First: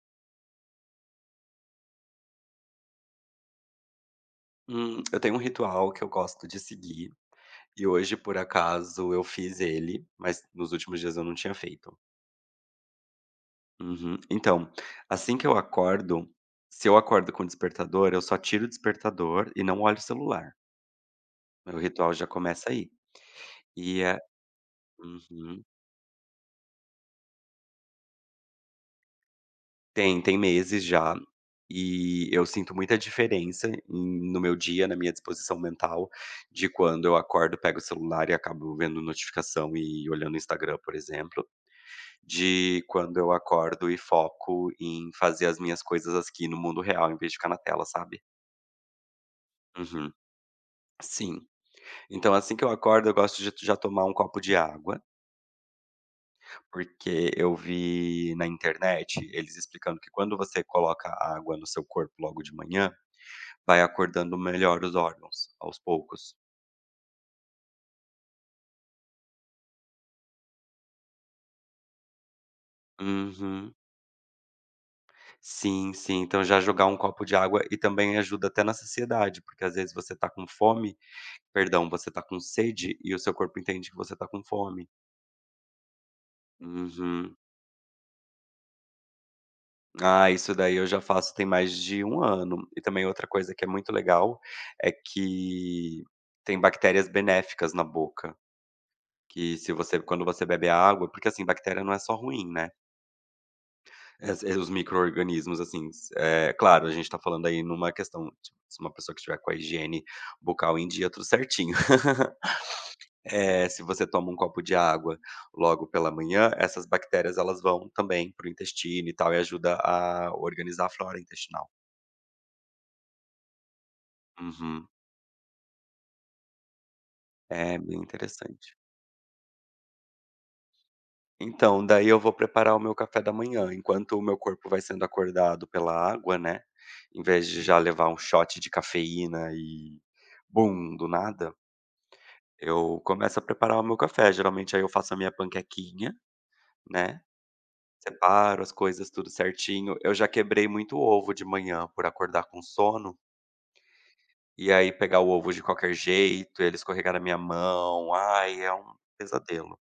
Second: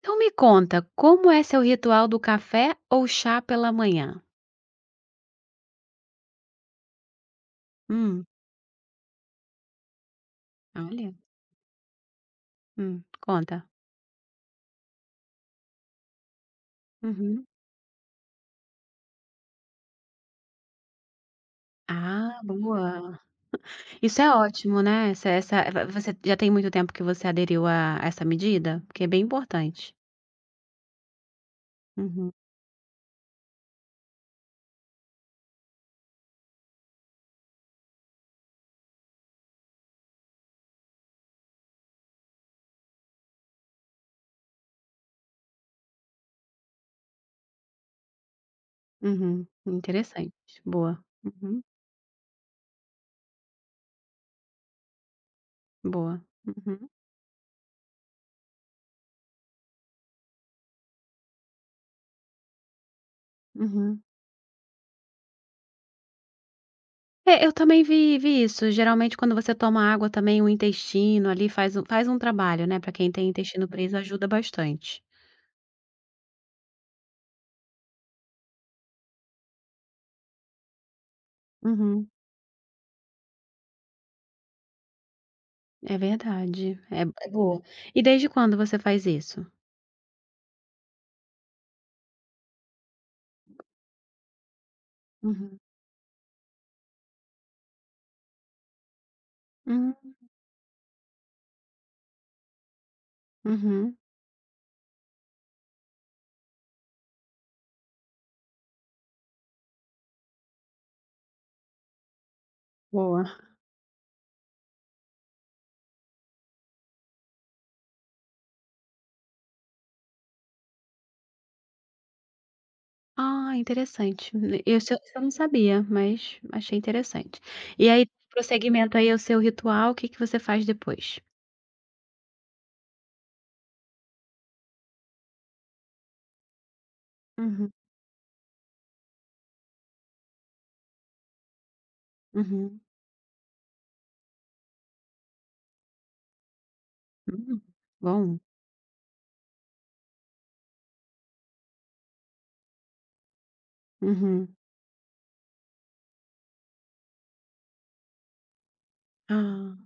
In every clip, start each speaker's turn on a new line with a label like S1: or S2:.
S1: Então me conta, como é seu ritual do café ou chá pela manhã?
S2: Eu tenho um ritual que eu gosto de seguir, e hoje,
S1: Hum,
S2: por acaso, eu fiz ele, mas nos últimos
S1: olha.
S2: dias eu não tinha feito.
S1: Conta.
S2: Uhum. Então, assim que eu acordo, se eu acordo com
S1: Uhum.
S2: o despertador, eu só tiro o despertador e não olho o celular. Meu ritual já
S1: Ah,
S2: começa aí.
S1: boa.
S2: E é.
S1: Isso é ótimo, né, essa
S2: Uhum.
S1: va você já tem muito tempo que você aderiu a essa medida? Porque é bem importante.
S2: Tem meses já, e
S1: Uhum,
S2: eu sinto muita diferença no meu dia, na minha disposição mental, de quando eu acordo, pego o celular e acabo vendo notificação e olhando o Instagram, por exemplo. De quando eu acordo e foco em fazer as minhas coisas aqui no mundo real, em vez de ficar na tela, sabe.
S1: uhum.
S2: Uhum.
S1: Interessante. Boa.
S2: Sim.
S1: Uhum,
S2: Então assim que eu acordo, eu gosto de já tomar um copo de água,
S1: boa. Uhum,
S2: porque eu vi na internet eles explicando que quando você coloca água no seu corpo logo de manhã, vai
S1: uhum.
S2: acordando melhor os órgãos, aos poucos.
S1: É, eu também vi isso. Geralmente quando você toma água também o intestino ali faz um trabalho, né, para quem tem intestino
S2: Uhum.
S1: preso ajuda bastante.
S2: Sim, sim. Então já jogar um copo de água e também ajuda até na saciedade, porque às vezes você tá com fome. Perdão, você
S1: Uhum.
S2: tá com sede e o seu corpo entende que você tá com fome.
S1: É verdade, é
S2: Uhum.
S1: boa. E desde quando você faz isso?
S2: Ah, isso daí eu já faço tem mais de um ano. E também outra coisa que é muito legal é
S1: Uhum.
S2: que tem bactérias benéficas na boca, que se
S1: Hum,
S2: você quando você bebe a água porque, assim, bactéria não é só ruim, né.
S1: uhum,
S2: Os micro-organismos, assim, claro, a gente tá falando aí numa questão de se uma pessoa que estiver com a higiene bucal em dia, tudo certinho.
S1: boa.
S2: É, se você toma um copo de água logo pela manhã, essas bactérias elas vão também para o intestino e tal, e ajuda a organizar a flora intestinal.
S1: Ah, interessante. Eu
S2: Uhum.
S1: Isso eu não sabia, mas achei interessante.
S2: É
S1: E
S2: bem
S1: aí,
S2: interessante.
S1: prosseguimento aí ao seu ritual, o que que você faz depois?
S2: Então, daí eu vou preparar o meu café da manhã, enquanto o meu corpo vai sendo acordado pela água, né, em vez de
S1: Uhum.
S2: já levar um shot de cafeína e bum, do nada,
S1: Uhum,
S2: eu começo a preparar o meu café. Geralmente aí eu faço a minha panquequinha, né.
S1: hum, bom.
S2: Separo as coisas tudo certinho. Eu já quebrei muito ovo de manhã por acordar com sono,
S1: Uhum.
S2: e aí pegar o ovo de qualquer jeito, ele escorregar na minha mão. Ai, é um
S1: Ah,
S2: pesadelo.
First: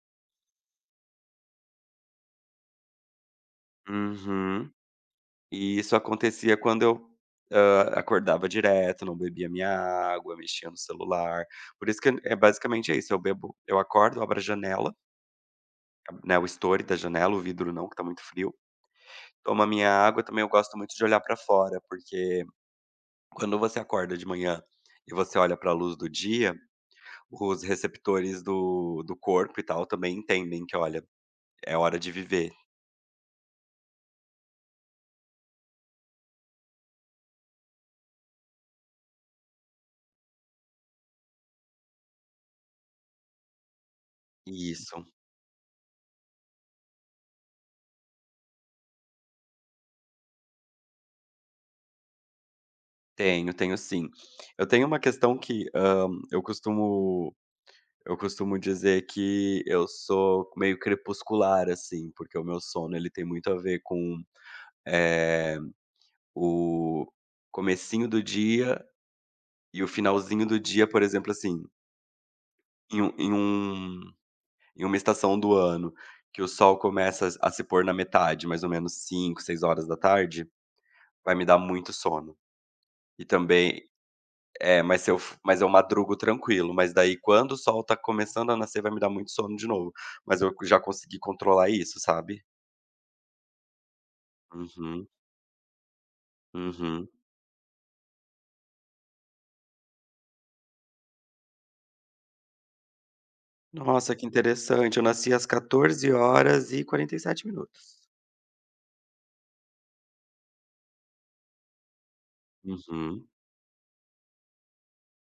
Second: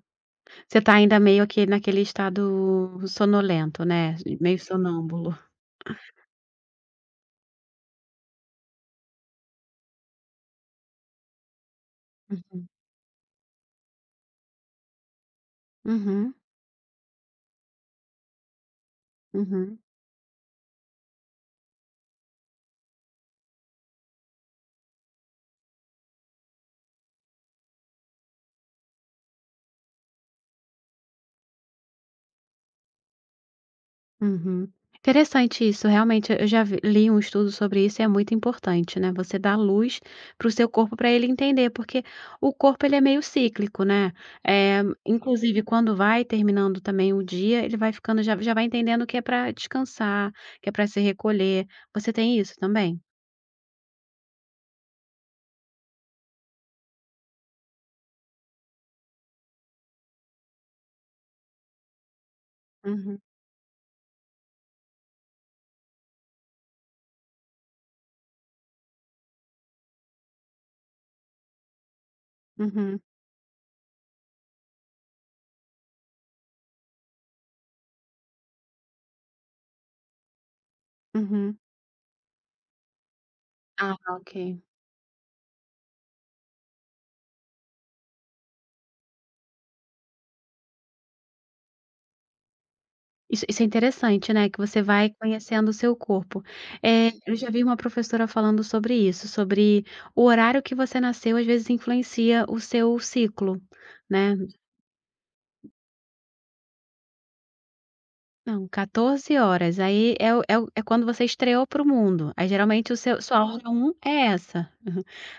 S1: você tá ainda meio que naquele estado sonolento, né, meio
S2: Uhum.
S1: sonâmbulo.
S2: E isso acontecia quando eu, acordava direto, não bebia minha água, mexia no celular. Por isso que é
S1: Uhum,
S2: basicamente é isso, eu bebo eu acordo, abro a janela,
S1: uhum,
S2: né, o estore da janela, o vidro não, que tá muito frio, tomo a
S1: uhum.
S2: minha água. Também eu gosto muito de olhar pra fora, porque quando você acorda de manhã e você olha para a luz do dia, os receptores do corpo e tal também entendem que, olha, é hora de viver.
S1: Uhum. Interessante isso, realmente eu já vi li um estudo sobre isso e é muito importante, né, você dar luz para o seu corpo para ele entender, porque o corpo ele é meio cíclico, né, é
S2: Isso,
S1: inclusive quando vai terminando também o dia, ele vai ficando já já vai entendendo que é para descansar, que é para se recolher. Você tem isso também?
S2: tenho, tenho sim. Eu tenho uma questão que, eu costumo dizer que eu sou meio crepuscular, assim, porque o meu sono ele
S1: Uhum,
S2: tem muito a ver com, eh, o comecinho do dia e o finalzinho do dia, por exemplo, assim,
S1: uhum,
S2: em um em um Em uma estação do ano que o sol começa a se pôr na metade, mais ou menos 5, 6 horas da tarde, vai me
S1: uhum.
S2: dar muito sono. E também
S1: Ah, ok.
S2: é, mas se eu f mas eu madrugo tranquilo, mas daí quando o sol tá começando a nascer vai me dar muito sono de novo, mas eu já consegui controlar isso, sabe.
S1: Isso é interessante, né, que você
S2: Uhum,
S1: vai conhecendo o seu corpo.
S2: uhum.
S1: Eu já vi uma professora falando sobre isso, sobre o horário que você nasceu, às vezes, influencia o seu ciclo,
S2: Nossa, que
S1: né.
S2: interessante, eu nasci às 14 horas e h 47.
S1: Não, 14 horas, aí é o é o é quando você estreou para o mundo, aí geralmente o seu
S2: Uhum,
S1: sua hora um é essa.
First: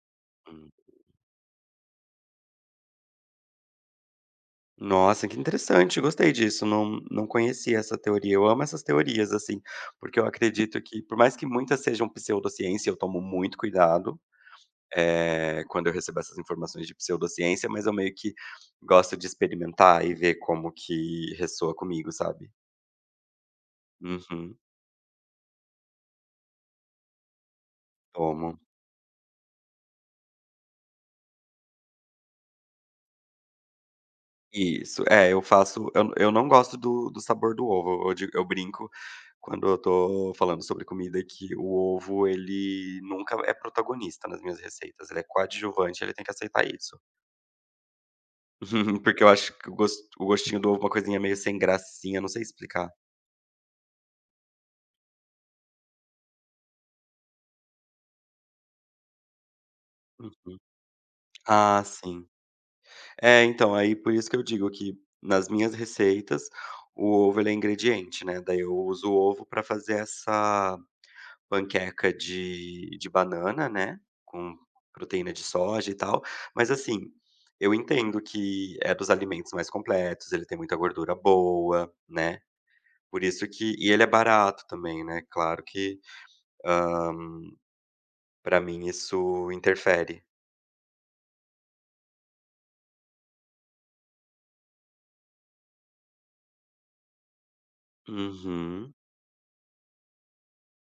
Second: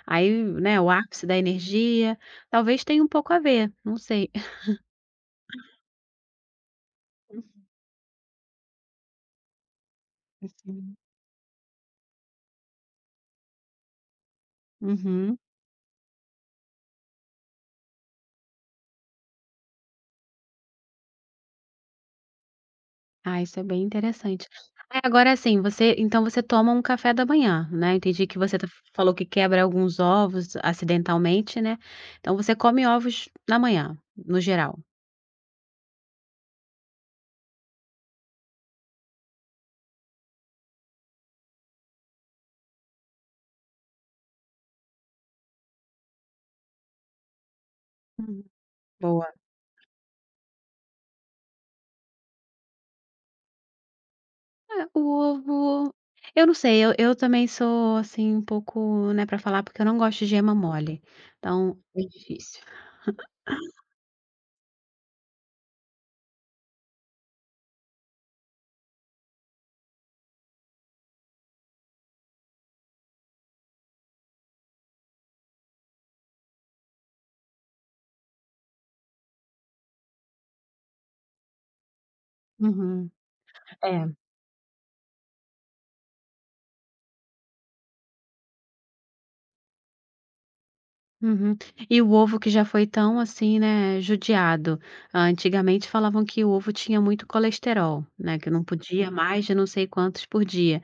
S1: Aí,
S2: hum.
S1: né, o ápice da energia, talvez tenha um pouco a ver, não sei.
S2: Nossa, que interessante, gostei disso, não conhecia essa teoria. Eu amo essas teorias, assim, porque eu acredito
S1: Assim.
S2: que, por mais que muitas sejam pseudociência, eu tomo muito cuidado,
S1: Uhum.
S2: quando eu recebo essas informações de pseudociência, mas eu meio que gosto de experimentar e ver como que ressoa comigo, sabe.
S1: Ah, isso é bem interessante.
S2: Uhum,
S1: Aí agora assim, você então você toma um café da manhã, né, entendi que você
S2: tomo.
S1: falou que quebra alguns ovos acidentalmente, né, então você come ovos na manhã, no geral?
S2: Isso, é, eu faço eu não gosto do sabor do ovo, eu digo eu brinco quando eu tô falando sobre comida que o ovo ele nunca é protagonista nas minhas receitas, ele é coadjuvante, ele tem que aceitar isso.
S1: Uhum.
S2: Porque eu
S1: Boa.
S2: acho que o gostinho do ovo é uma coisinha meio sem gracinha, não sei explicar.
S1: É, o ovo eu não sei, eu também sou, assim, um pouco, né, pra falar, porque eu não gosto de gema
S2: Uhum.
S1: mole, então
S2: Ah,
S1: é
S2: sim.
S1: difícil.
S2: É, então, aí por isso que eu digo que nas minhas receitas, o ovo ele é ingrediente, né, daí eu uso o ovo pra fazer essa panqueca de banana, né, com proteína de soja e tal, mas assim, eu entendo que é dos alimentos mais completos, ele tem muita gordura boa, né,
S1: Uhum.
S2: por isso que e ele é
S1: É.
S2: barato também, né, claro que, hã, pra mim isso interfere.
S1: Uhum. E o ovo que já foi tão, assim, né, judiado. Ah, antigamente falavam que o ovo tinha muito colesterol, né, que não
S2: Uhum,
S1: podia mais de não sei quantos por dia.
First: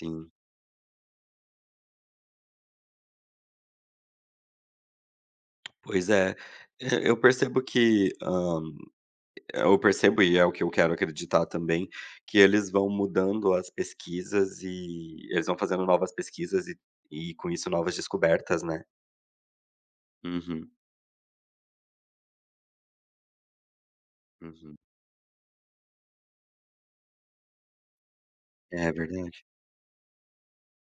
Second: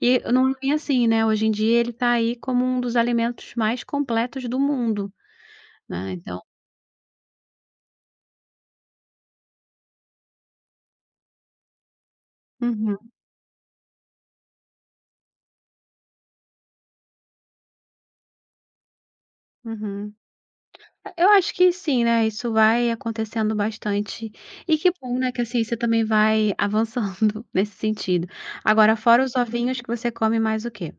S1: E não é bem assim, né, hoje em dia ele está aí como um dos alimentos mais completos do mundo,
S2: Pois
S1: né,
S2: é.
S1: então.
S2: E eu percebo que, ah, eu percebo, e é o que eu quero acreditar também, que eles vão
S1: Uhum,
S2: mudando as pesquisas e eles vão fazendo novas pesquisas e com isso novas descobertas, né.
S1: uhum.
S2: Uhum,
S1: Eu acho que sim, né, isso vai acontecendo bastante.
S2: uhum.
S1: E que bom, né, que a ciência também vai avançando nesse sentido.
S2: É
S1: Agora fora os
S2: verdade.
S1: ovinhos que você come mais o quê?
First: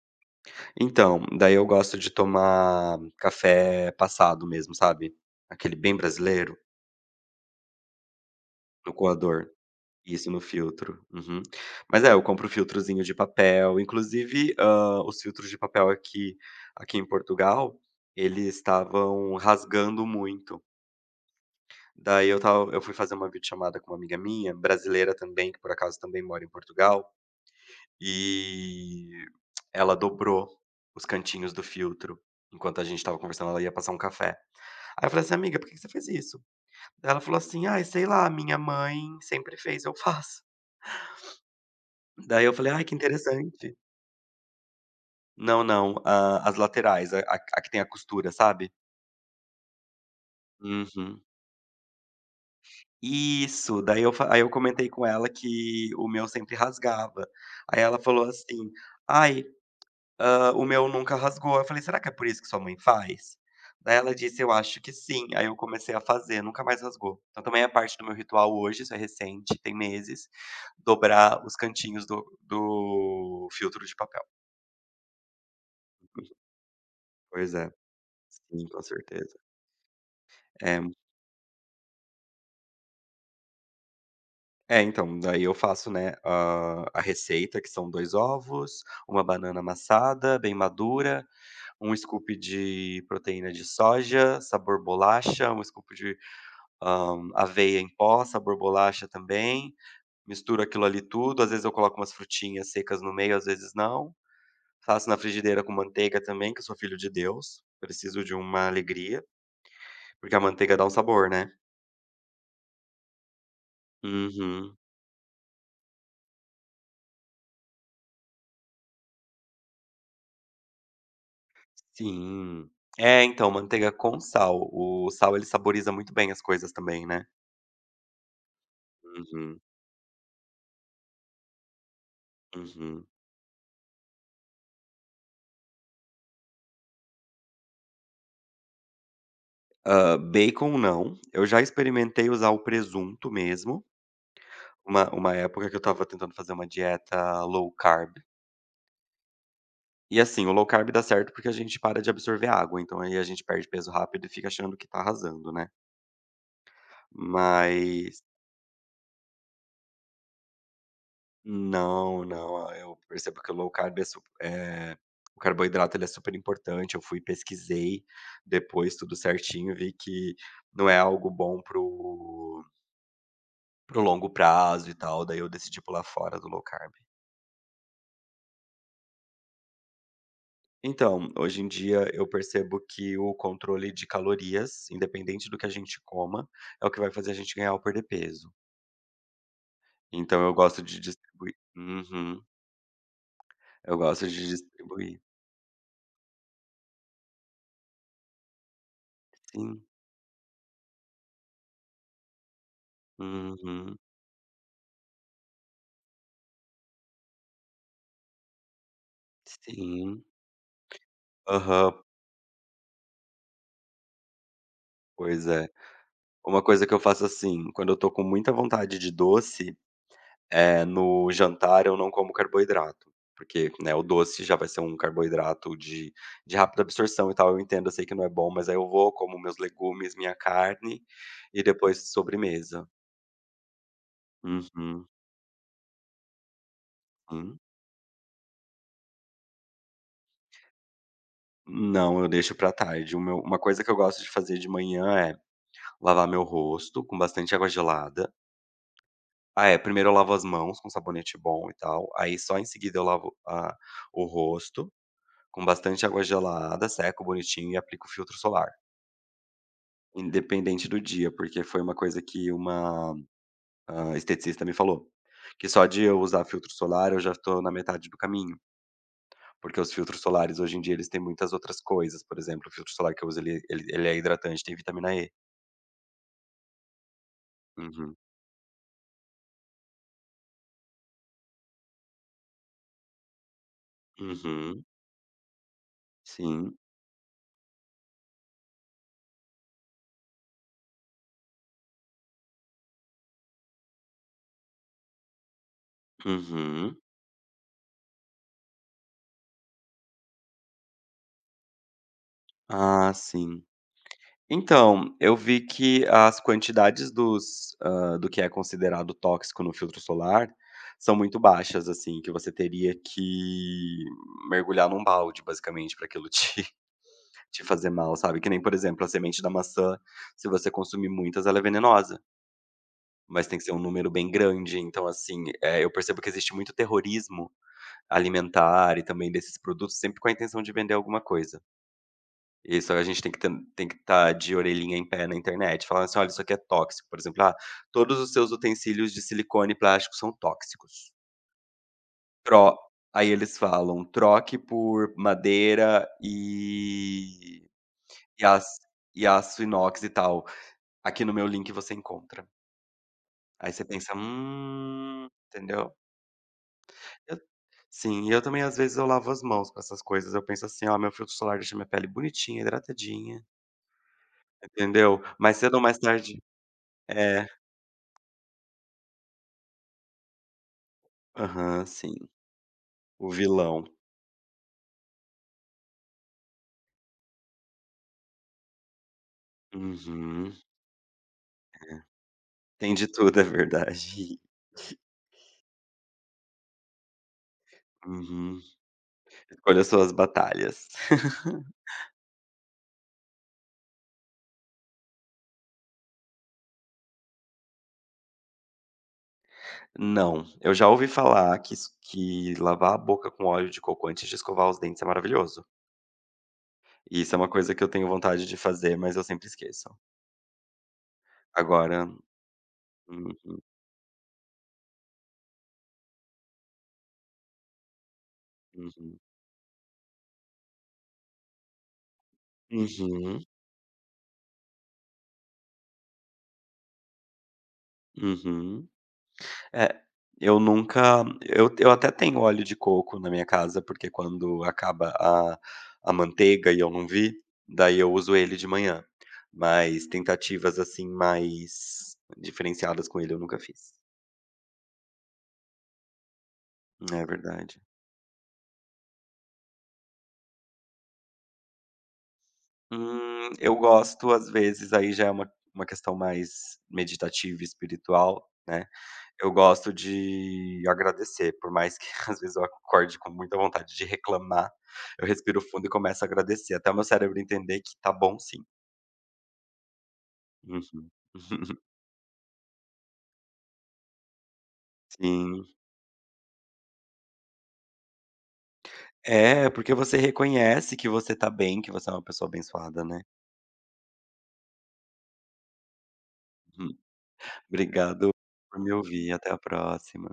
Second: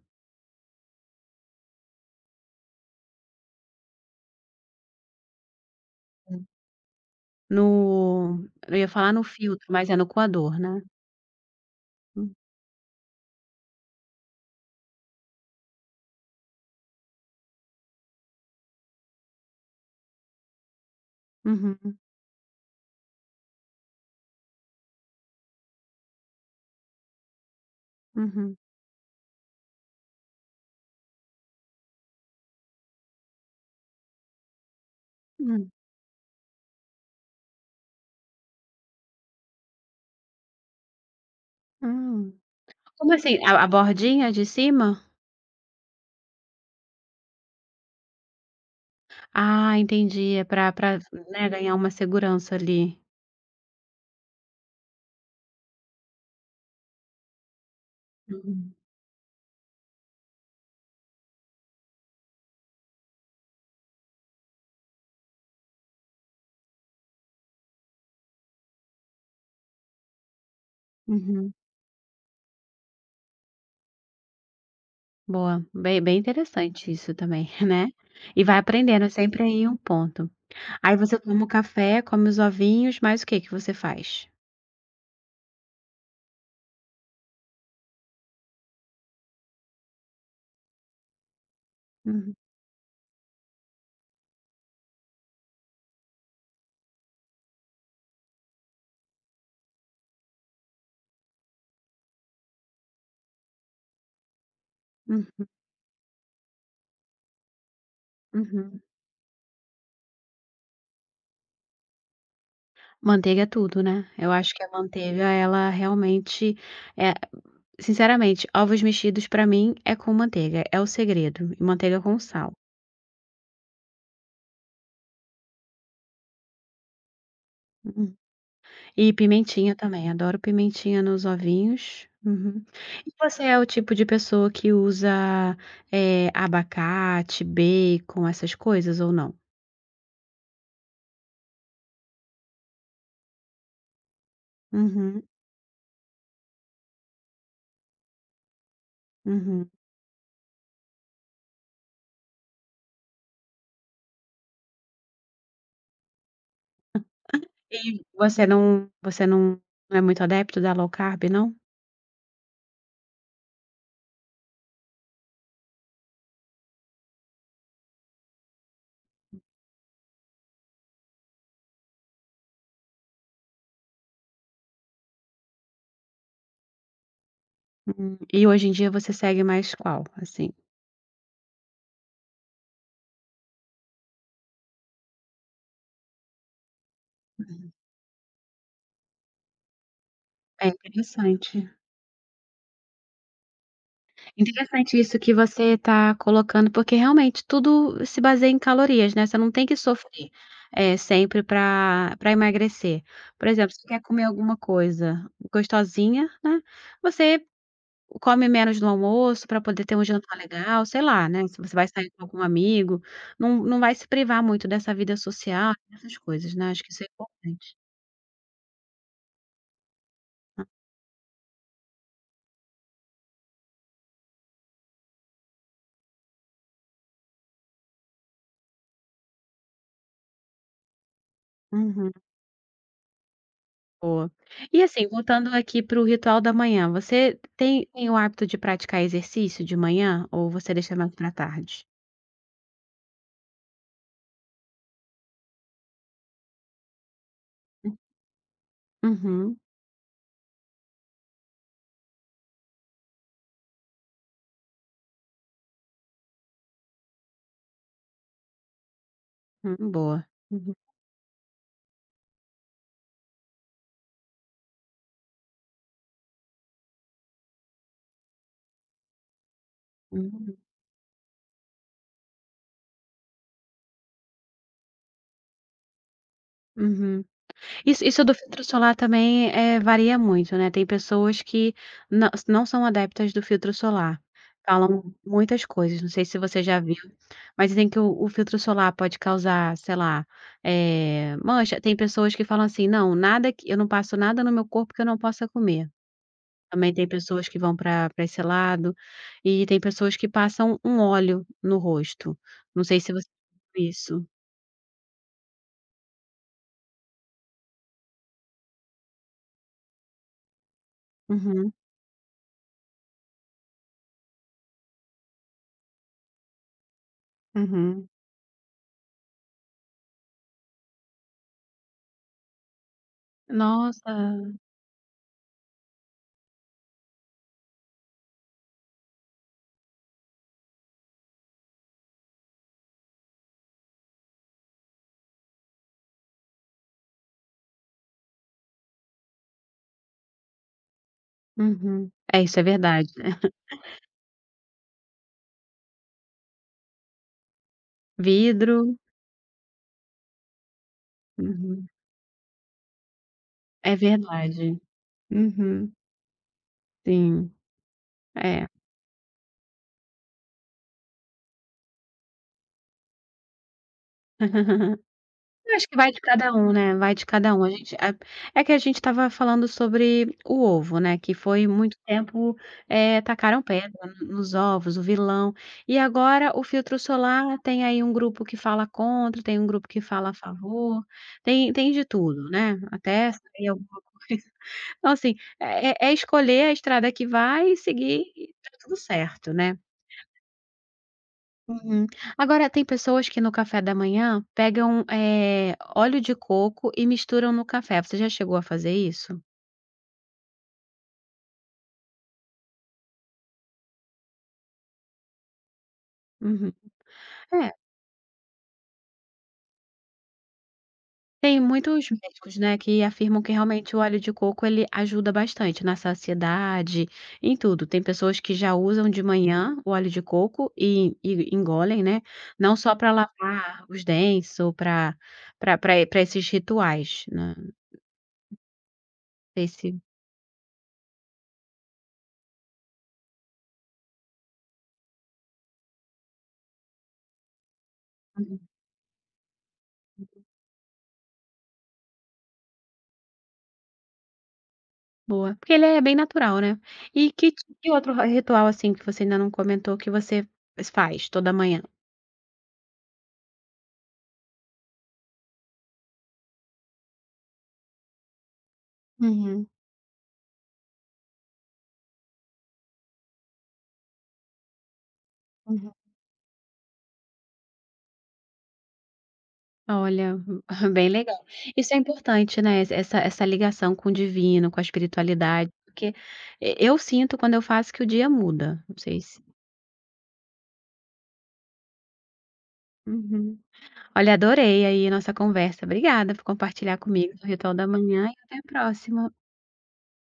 S2: Então, daí eu gosto de tomar café passado mesmo, sabe, aquele bem brasileiro,
S1: No eu ia
S2: no
S1: falar no
S2: coador.
S1: filtro, mas é no
S2: Isso, no
S1: coador, né?
S2: filtro. Uhum. Mas é, eu
S1: Hum,
S2: compro o filtrozinho de papel, inclusive, os filtros de papel aqui em Portugal, eles estavam rasgando muito.
S1: uhum,
S2: Daí eu fui fazer uma videochamada com uma amiga minha, brasileira também, que por acaso também mora em Portugal,
S1: uhum,
S2: e ela dobrou os cantinhos do filtro. Enquanto a gente estava conversando, ela ia passar um café. Aí eu falei assim: "Amiga, por
S1: hum,
S2: que que você fez isso?" Daí ela falou assim: "Ai, sei lá, minha mãe sempre fez, eu faço".
S1: hum.
S2: Daí eu falei: "Ai, que
S1: Como assim? A
S2: interessante".
S1: bordinha de cima?
S2: Não, não, a as laterais, a que tem a costura, sabe?
S1: Ah, entendi, é para pra,
S2: Uhum.
S1: né, ganhar uma segurança ali.
S2: Isso, daí eu fa aí eu comentei com ela que o meu sempre rasgava. Aí ela falou assim:
S1: Uhum,
S2: "Ai, o meu nunca rasgou". Eu falei: "Será que é por isso que sua mãe faz?" Daí ela disse: "Eu acho que sim". Aí eu comecei a fazer, nunca mais rasgou. Então também é parte do meu ritual hoje, isso é recente, tem meses, dobrar
S1: uhum.
S2: os cantinhos do filtro de papel.
S1: Boa, bem bem interessante isso também,
S2: Pois é,
S1: né? E vai
S2: sim, com
S1: aprendendo, é
S2: certeza.
S1: sempre aí um ponto.
S2: É,
S1: Aí você toma o café, come os ovinhos, mas o que que você faz?
S2: é então, daí eu faço, né, a receita que são 2 ovos, uma banana amassada, bem madura, um
S1: Uhum,
S2: scoop de proteína de soja, sabor bolacha, um scoop de, aveia em pó, sabor bolacha também, misturo aquilo ali tudo, às vezes eu coloco umas frutinhas secas no meio, às vezes não. Faço na
S1: hum,
S2: frigideira com manteiga também, que eu sou filho de Deus, preciso de uma
S1: uhum.
S2: alegria, porque a manteiga dá um sabor, né.
S1: Manteiga é tudo, né. Eu acho que a
S2: Uhum.
S1: manteiga ela realmente é sinceramente, ovos mexidos pra mim é com manteiga, é o segredo, e manteiga com sal.
S2: Sim. É, então, manteiga com sal. O sal ele saboriza muito bem as coisas também, né.
S1: Uhum. E
S2: Uhum,
S1: pimentinha também, adoro pimentinha nos ovinhos. Uhum.
S2: uhum.
S1: E você é o tipo de pessoa que usa, abacate, bacon, essas coisas ou não?
S2: Bacon não, eu já experimentei usar o presunto mesmo, uma
S1: Uhum,
S2: uma época que eu estava tentando fazer uma dieta low carb,
S1: uhum.
S2: e assim, o low carb dá certo porque a gente para de absorver água, então aí a gente perde peso rápido e fica achando que tá arrasando, né.
S1: E
S2: Mas
S1: você não é muito adepto da low carb não?
S2: não, não, ah, eu percebo que o low carb é o carboidrato ele é super importante, eu fui pesquisei depois tudo certinho, vi que não é algo bom pro o longo prazo e tal, daí eu decidi pular fora do low carb.
S1: Hum. E hoje em dia você segue mais qual, assim?
S2: Então, hoje em dia eu percebo que o controle de calorias, independente do que a gente coma, é o que vai fazer a gente ganhar ou perder peso. Então eu
S1: É
S2: gosto de
S1: interessante.
S2: distribuir. Uhum. Eu gosto de
S1: Interessante isso
S2: distribuir.
S1: que você está colocando, porque realmente tudo se baseia em calorias, né, você não tem que
S2: Sim.
S1: sofrer, sempre para emagrecer. Por exemplo, se
S2: Uhum.
S1: quer comer alguma coisa gostosinha, né, você come menos no almoço para poder ter um
S2: Sim.
S1: jantar legal, sei lá, né, se você vai
S2: Aham.
S1: sair com algum amigo, não vai se privar muito dessa vida
S2: Pois é.
S1: social, dessas coisas,
S2: Uma
S1: né, acho
S2: coisa
S1: que
S2: que eu
S1: isso é
S2: faço assim,
S1: importante.
S2: quando eu tô com muita vontade de doce, no jantar eu não como carboidrato, porque, né, o doce já vai ser um carboidrato de rápida absorção e tal, eu entendo, eu sei que não é bom, mas aí eu vou, como meus legumes, minha carne e
S1: Uhum.
S2: depois sobremesa.
S1: Boa. E assim,
S2: Uhum,
S1: voltando aqui para o ritual da manhã, você
S2: sim.
S1: tem o hábito de praticar exercício de manhã ou você deixa mais para tarde?
S2: Não, eu deixo pra tarde. O meu uma coisa que eu gosto de fazer de manhã é lavar meu rosto com bastante água gelada.
S1: Uhum,
S2: Ah, é, primeiro eu lavo as mãos com sabonete bom e tal, aí só em seguida eu lavo a o rosto com bastante água gelada, seco bonitinho e aplico filtro solar.
S1: boa. Uhum,
S2: Independente do dia, porque foi uma coisa que uma, esteticista me falou, que só de eu usar filtro solar eu já estou na metade do caminho, porque os filtros
S1: uhum,
S2: solares hoje em dia eles têm muitas outras coisas, por exemplo, o filtro solar que eu uso ele é hidratante, tem vitamina E.
S1: uhum. Isso
S2: Uhum.
S1: isso do filtro solar também, varia muito, né, tem pessoas que nã não são adeptas do filtro solar,
S2: Uhum.
S1: falam muitas coisas, não sei se você
S2: Sim.
S1: já viu, mas dizem que o filtro solar pode causar, sei lá, mancha. Tem pessoas que falam assim: "Não, nada que eu não passo nada no meu corpo que eu não possa comer". Também
S2: Uhum.
S1: tem pessoas que vão para esse lado, e tem pessoas que passam um óleo no rosto. Não sei
S2: Ah,
S1: se você
S2: sim.
S1: viu isso.
S2: Então, eu vi que as quantidades dos, do que é considerado tóxico no filtro solar são muito
S1: Uhum,
S2: baixas, assim, que você teria que mergulhar num balde, basicamente, para aquilo te te fazer
S1: uhum.
S2: mal, sabe. Que nem, por exemplo, a semente da maçã, se você consumir muitas, ela é venenosa, mas tem que ser um número
S1: Nossa.
S2: bem grande. Então, assim, eu percebo que existe muito terrorismo alimentar e também desses produtos sempre com a intenção de vender alguma coisa. Isso, a gente tem que ten tem que estar de orelhinha em pé na internet, falando assim: "Olha, isso aqui é tóxico", por exemplo, "Ah, todos os seus utensílios de silicone e plástico são tóxicos.
S1: Uhum. É, isso é
S2: Tro",
S1: verdade.
S2: aí eles falam: "Troque por madeira e e
S1: Vidro.
S2: aço aço inox e tal. Aqui no meu link
S1: Uhum.
S2: você encontra". Aí você
S1: É
S2: pensa:
S1: verdade. Uhum.
S2: Entendeu. Eu
S1: Sim,
S2: sim, e eu também
S1: é.
S2: às vezes eu lavo as mãos com essas coisas, eu penso assim: "Ó, meu filtro solar deixa minha pele bonitinha, hidratadinha", entendeu. Mais
S1: Eu
S2: cedo ou
S1: acho que
S2: mais
S1: vai de
S2: tarde
S1: cada um, né, vai de
S2: é.
S1: cada um. A gente a É que a gente estava falando sobre o ovo, né, que foi
S2: Aham,
S1: muito
S2: sim,
S1: tempo,
S2: o
S1: tacaram
S2: vilão.
S1: pedra no nos ovos, o vilão. E agora o filtro solar tem aí um grupo que fala contra, tem um grupo que fala a
S2: Uhum.
S1: favor, tem de tudo, né,
S2: Tem de
S1: até
S2: tudo, é
S1: sair alguma coisa.
S2: verdade.
S1: Então assim, é escolher a estrada que vai e seguir e
S2: Uhum.
S1: tá tudo certo, né.
S2: Escolha suas batalhas.
S1: Uhum. Agora tem pessoas que no café da manhã pegam, óleo de coco e misturam no café. Você já chegou a fazer isso?
S2: Não, eu já ouvi falar que es que lavar a boca com óleo de coco antes de escovar os dentes é maravilhoso.
S1: Uhum.
S2: E isso é uma
S1: É,
S2: coisa que eu tenho vontade de fazer, mas eu sempre esqueço.
S1: tem muitos
S2: Agora
S1: médicos, né, que afirmam que
S2: uhum,
S1: realmente o óleo de coco ele ajuda bastante na saciedade, em tudo. Tem pessoas que já usam
S2: uhum.
S1: de manhã o óleo de coco e engolem, né, não só para
S2: Uhum,
S1: lavar os dentes ou para para pra esses rituais, né,
S2: uhum.
S1: esse.
S2: É, eu nunca, eu até tenho óleo de coco na minha casa, porque quando acaba a manteiga e eu não vi, daí eu uso ele de manhã, mas tentativas, assim, mais diferenciadas com ele eu nunca fiz.
S1: Boa, porque ele é bem natural, né. E
S2: É verdade.
S1: que outro ra ritual, assim, que você ainda não comentou que você faz toda manhã?
S2: Eu gosto, às vezes, aí já é uma questão mais meditativa e espiritual, né. Eu
S1: Uhum,
S2: gosto de agradecer, por mais que às vezes eu acorde com muita vontade de reclamar, eu respiro fundo e
S1: uhum.
S2: começo a agradecer, até o meu cérebro entender que tá bom sim.
S1: Olha, bem
S2: Uhum.
S1: legal. Isso é importante, né, essa ligação com o divino, com a
S2: Sim.
S1: espiritualidade, porque eu sinto quando eu faço que o dia muda, não sei se.
S2: É, porque você reconhece que você tá bem, que você é uma pessoa abençoada, né.
S1: Uhum. Olha, adorei aí a nossa conversa, obrigada por compartilhar
S2: Uhum.
S1: comigo o ritual da manhã
S2: Obrigado
S1: e até a
S2: por me ouvir,
S1: próxima.
S2: até a próxima.